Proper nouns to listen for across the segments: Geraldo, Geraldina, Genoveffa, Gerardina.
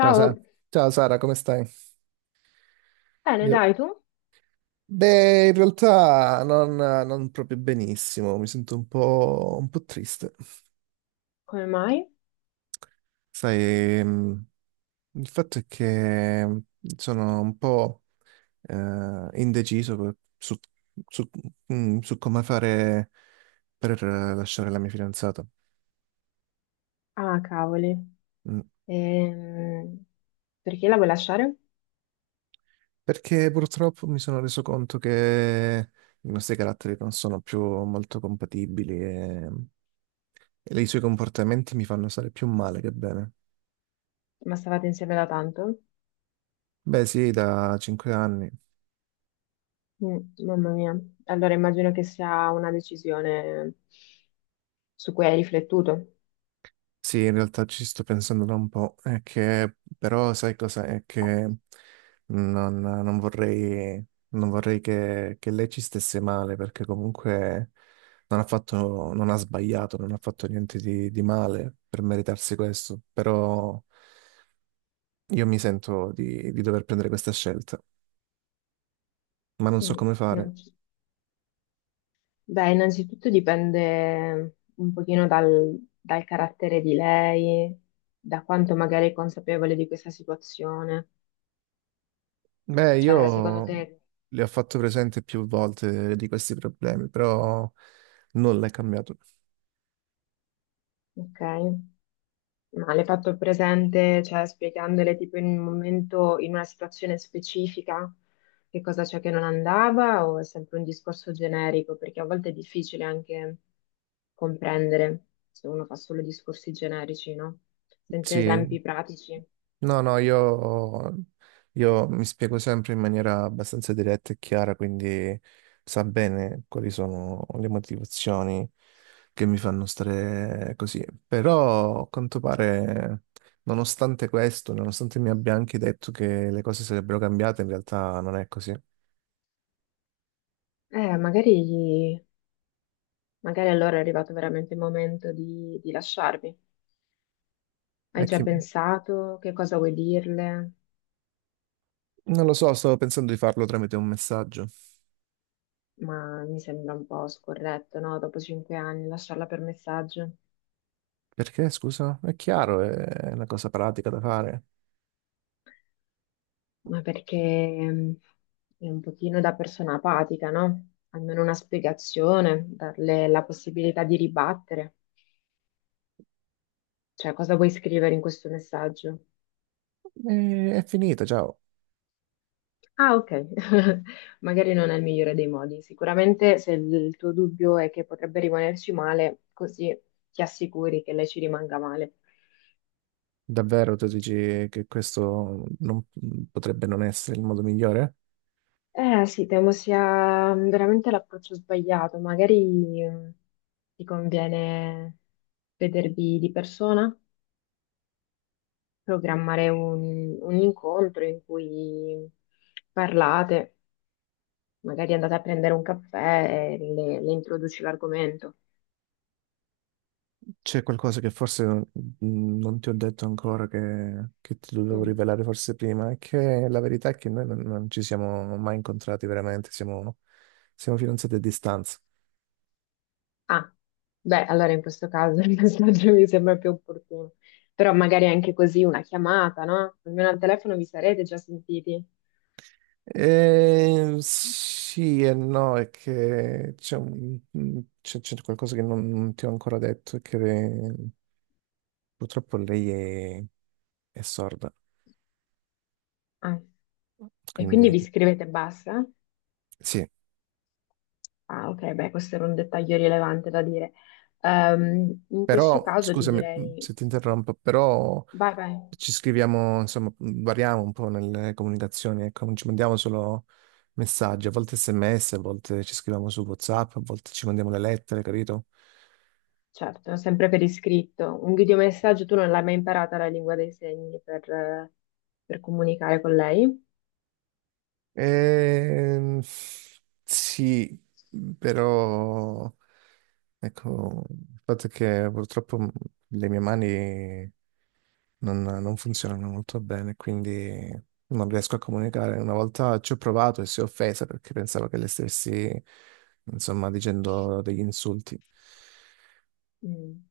Ciao, Ciao Sara, come stai? bene, Io- dai tu? Beh, in realtà non proprio benissimo, mi sento un po' triste. Come mai? Sai, il fatto è che sono un po' indeciso su, su- su come fare per lasciare la mia fidanzata. Ah, cavoli. Mm, Ehm, Perché la vuoi lasciare? perché purtroppo mi sono reso conto che i nostri caratteri non sono più molto compatibili e i suoi comportamenti mi fanno stare più male che bene. Ma stavate insieme da tanto? Beh, sì, da cinque anni. Mm, mamma mia. Allora immagino che sia una decisione su cui hai riflettuto. Sì, in realtà ci sto pensando da un po'. È che, però, sai cosa? È che non vorrei, non vorrei che lei ci stesse male, perché comunque non ha sbagliato, non ha fatto niente di male per meritarsi questo. Però io mi sento di dover prendere questa scelta, ma non so Mm. come fare. innanzi- Beh, innanzitutto dipende un pochino dal carattere di lei, da quanto magari è consapevole di questa situazione. Beh, Cioè, secondo io te, le ho fatto presente più volte di questi problemi, però nulla è cambiato. ok? Ma le hai fatto presente, cioè spiegandole tipo in un in una situazione specifica, che cosa c'è che non andava o è sempre un discorso generico? Perché a volte è difficile anche comprendere se uno fa solo discorsi generici, no? Senza Sì, esempi pratici. no, no, io mi spiego sempre in maniera abbastanza diretta e chiara, quindi sa bene quali sono le motivazioni che mi fanno stare così. Però, a quanto pare, nonostante questo, nonostante mi abbia anche detto che le cose sarebbero cambiate, in realtà non è così. Eh, magari, magari allora è arrivato veramente il momento di lasciarvi. Hai È già che pensato che cosa vuoi dirle? non lo so, stavo pensando di farlo tramite un messaggio. Ma mi sembra un po' scorretto, no? Dopo 5 anni lasciarla per messaggio. Perché, scusa? È chiaro, è una cosa pratica da fare. Ma perché mh, è un pochino da persona apatica, no? Almeno una spiegazione, darle la possibilità di ribattere. Cioè, cosa vuoi scrivere in questo messaggio? E è finita, ciao. Ah, ok, magari non è il migliore dei modi. Sicuramente se il tuo dubbio è che potrebbe rimanerci male, così ti assicuri che lei ci rimanga male. Davvero tu dici che questo potrebbe non essere il modo migliore? Eh sì, temo sia veramente l'approccio sbagliato. Magari ti conviene vedervi di persona? Programmare un incontro in cui parlate, magari andate a prendere un caffè e le introduci l'argomento. C'è qualcosa che forse non ti ho detto ancora che ti dovevo Mm. rivelare forse prima? È che la verità è che noi non ci siamo mai incontrati veramente, siamo, siamo fidanzati a distanza. Ah, beh, allora in questo caso il messaggio mi sembra più opportuno. Però magari anche così una chiamata, no? Almeno al telefono vi sarete già sentiti. Sì e no, è che c'è un- mm, c'è- c'è qualcosa che non ti ho ancora detto, è che purtroppo è sorda, Ah, e quindi quindi vi scrivete e basta? sì, Ah, ok, beh, questo era un dettaglio rilevante da dire. In questo però caso ti scusami direi, se ti interrompo, però vai, vai. ci scriviamo, insomma, variamo un po' nelle comunicazioni, ecco, non ci mandiamo solo messaggi, a volte SMS, a volte ci scriviamo su WhatsApp, a volte ci mandiamo le lettere, capito? Certo, sempre per iscritto. Un videomessaggio tu non l'hai mai imparata la lingua dei segni per comunicare con lei? Ehm, sì, però ecco, il fatto è che purtroppo le mie mani non funzionano molto bene, quindi non riesco a comunicare. Una volta ci ho provato e si è offesa perché pensavo che le stessi, insomma, dicendo degli insulti. Mm.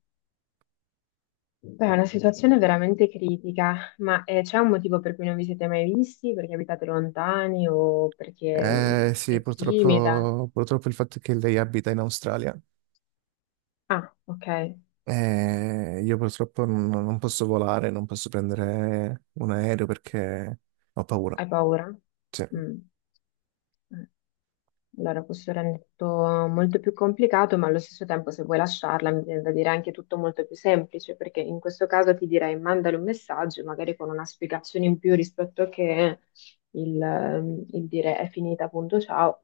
Beh, è una situazione veramente critica, ma c'è un motivo per cui non vi siete mai visti? Perché abitate lontani o perché Eh sì, è timida? Purtroppo il fatto è che lei abita in Australia. Ah, ok, hai Io purtroppo non posso volare, non posso prendere un aereo perché ho paura. paura? Sì. Mm. Eh. Allora, questo rende tutto molto più complicato, ma allo stesso tempo, se vuoi lasciarla, mi viene da dire anche tutto molto più semplice, perché in questo caso ti direi mandale un messaggio, magari con una spiegazione in più rispetto a che il dire è finita, appunto, ciao.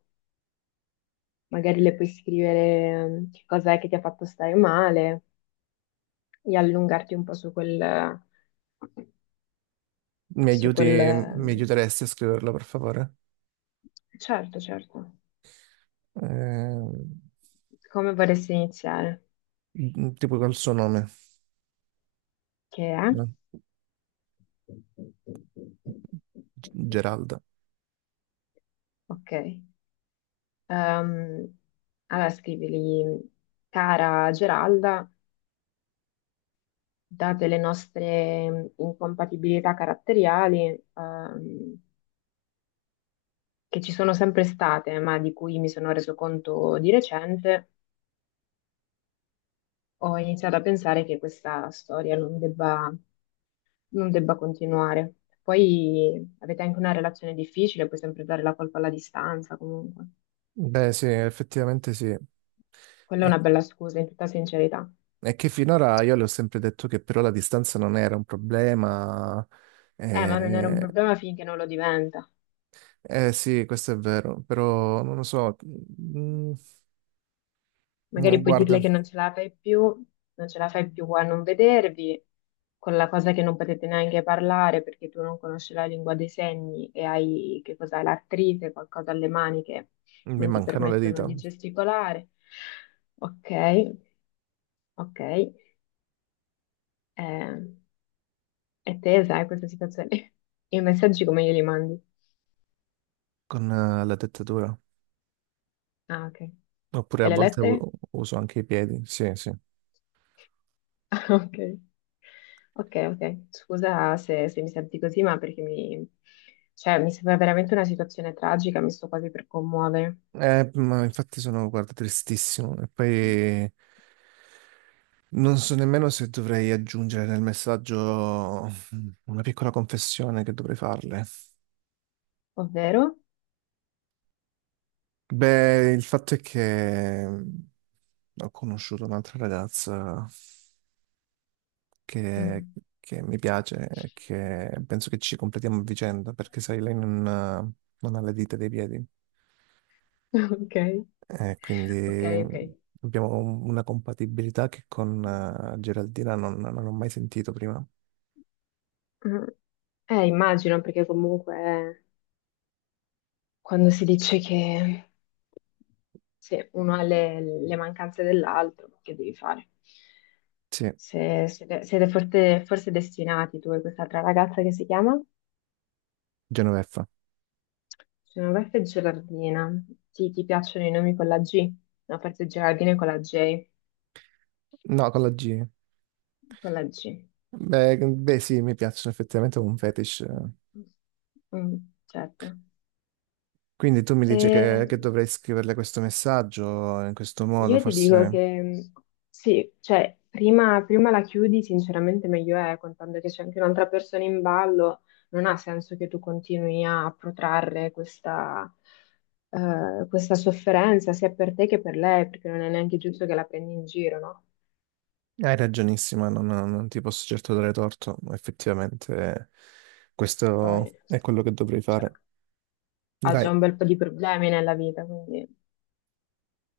Magari le puoi scrivere che cos'è che ti ha fatto stare male e allungarti un po' su quel, Mi su aiuti, quel... mi ehm, aiuteresti a scriverlo, per favore? Certo, certo. Eh, Come vorresti iniziare? tipo col suo nome, Che è? no? Geralda. Ok. Ehm, allora scrivili, cara Geralda, date le nostre incompatibilità caratteriali, che ci sono sempre state, ma di cui mi sono reso conto di recente, ho iniziato a pensare che questa storia non debba continuare. Poi avete anche una relazione difficile, puoi sempre dare la colpa alla distanza, comunque. Beh, sì, effettivamente sì. Quella è E una bella scusa, in tutta sincerità. è che finora io le ho sempre detto che però la distanza non era un problema. Ma non era un Eh, problema finché non lo diventa. Sì, questo è vero, però non lo so. Magari puoi Guarda, dirle che non ce la fai più, non ce la fai più a non vedervi, con la cosa che non potete neanche parlare perché tu non conosci la lingua dei segni e hai, che cos'hai, l'artrite, qualcosa alle mani che mi non ti mancano le permettono dita di gesticolare. Ok, ok. Eh, e te sai questa situazione? I messaggi come glieli mandi? con la dettatura. Ah, ok. Oppure E a le volte lettere? uso anche i piedi. Sì, sì. Ok, ok, ok. Scusa se mi senti così, ma perché mi, cioè, mi sembra veramente una situazione tragica, mi sto quasi per commuovere. Ma infatti sono, guarda, tristissimo. E poi non so nemmeno se dovrei aggiungere nel messaggio una piccola confessione che dovrei farle. Ovvero? Beh, il fatto è che ho conosciuto un'altra ragazza che, Mm. che mi piace e che penso che ci completiamo a vicenda, perché sai, lei non ha le dita dei piedi. Ok, E quindi ok, mh, ok. abbiamo una compatibilità che con Geraldina non ho mai sentito prima. Mm. Immagino, perché comunque quando si dice che se uno ha le mancanze dell'altro, che devi fare? Sì, Se, siete siete forse destinati tu e quest'altra ragazza che si chiama? Genoveffa. Genoveffa e Gerardina. Sì, ti piacciono i nomi con la G? No, forse Gerardina è con la J. No, con la G. Con la G. Beh, beh, sì, mi piacciono effettivamente è un fetish. Eh. Mm, certo. Quindi tu mi E dici che dovrei scriverle questo messaggio in questo modo, io ti dico forse che sì, cioè, prima la chiudi, sinceramente meglio è, contando che c'è anche un'altra persona in ballo, non ha senso che tu continui a protrarre questa, questa sofferenza, sia per te che per lei, perché non è neanche giusto che la prendi in giro, no? hai ragionissima, non ti posso certo dare torto, effettivamente questo Poi... è quello che dovrei cioè, fare. ha già Dai, un bel po' di problemi nella vita, quindi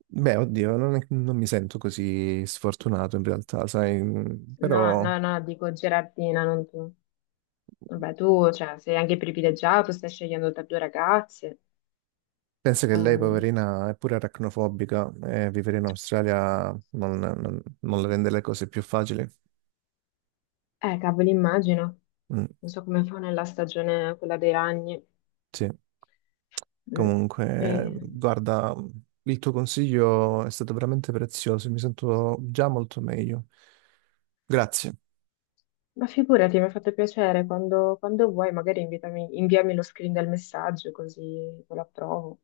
beh, oddio, non mi sento così sfortunato in realtà, sai, no, però no, no, dico Gerardina, non tu. Vabbè, tu, cioè, sei anche privilegiato, stai scegliendo tra due ragazze. penso che lei, Ehm, poverina, è pure aracnofobica e vivere in Australia non le rende le cose più facili. eh, cavolo, immagino. Mm, Non so come fa nella stagione quella dei ragni. sì. Mm. Comunque, Eh, guarda, il tuo consiglio è stato veramente prezioso, mi sento già molto meglio. Grazie. ma figurati, mi ha fatto piacere, quando vuoi magari inviami lo screen del messaggio così lo approvo.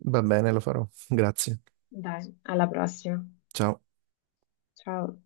Va bene, lo farò. Grazie. Dai, alla prossima. Ciao. Ciao.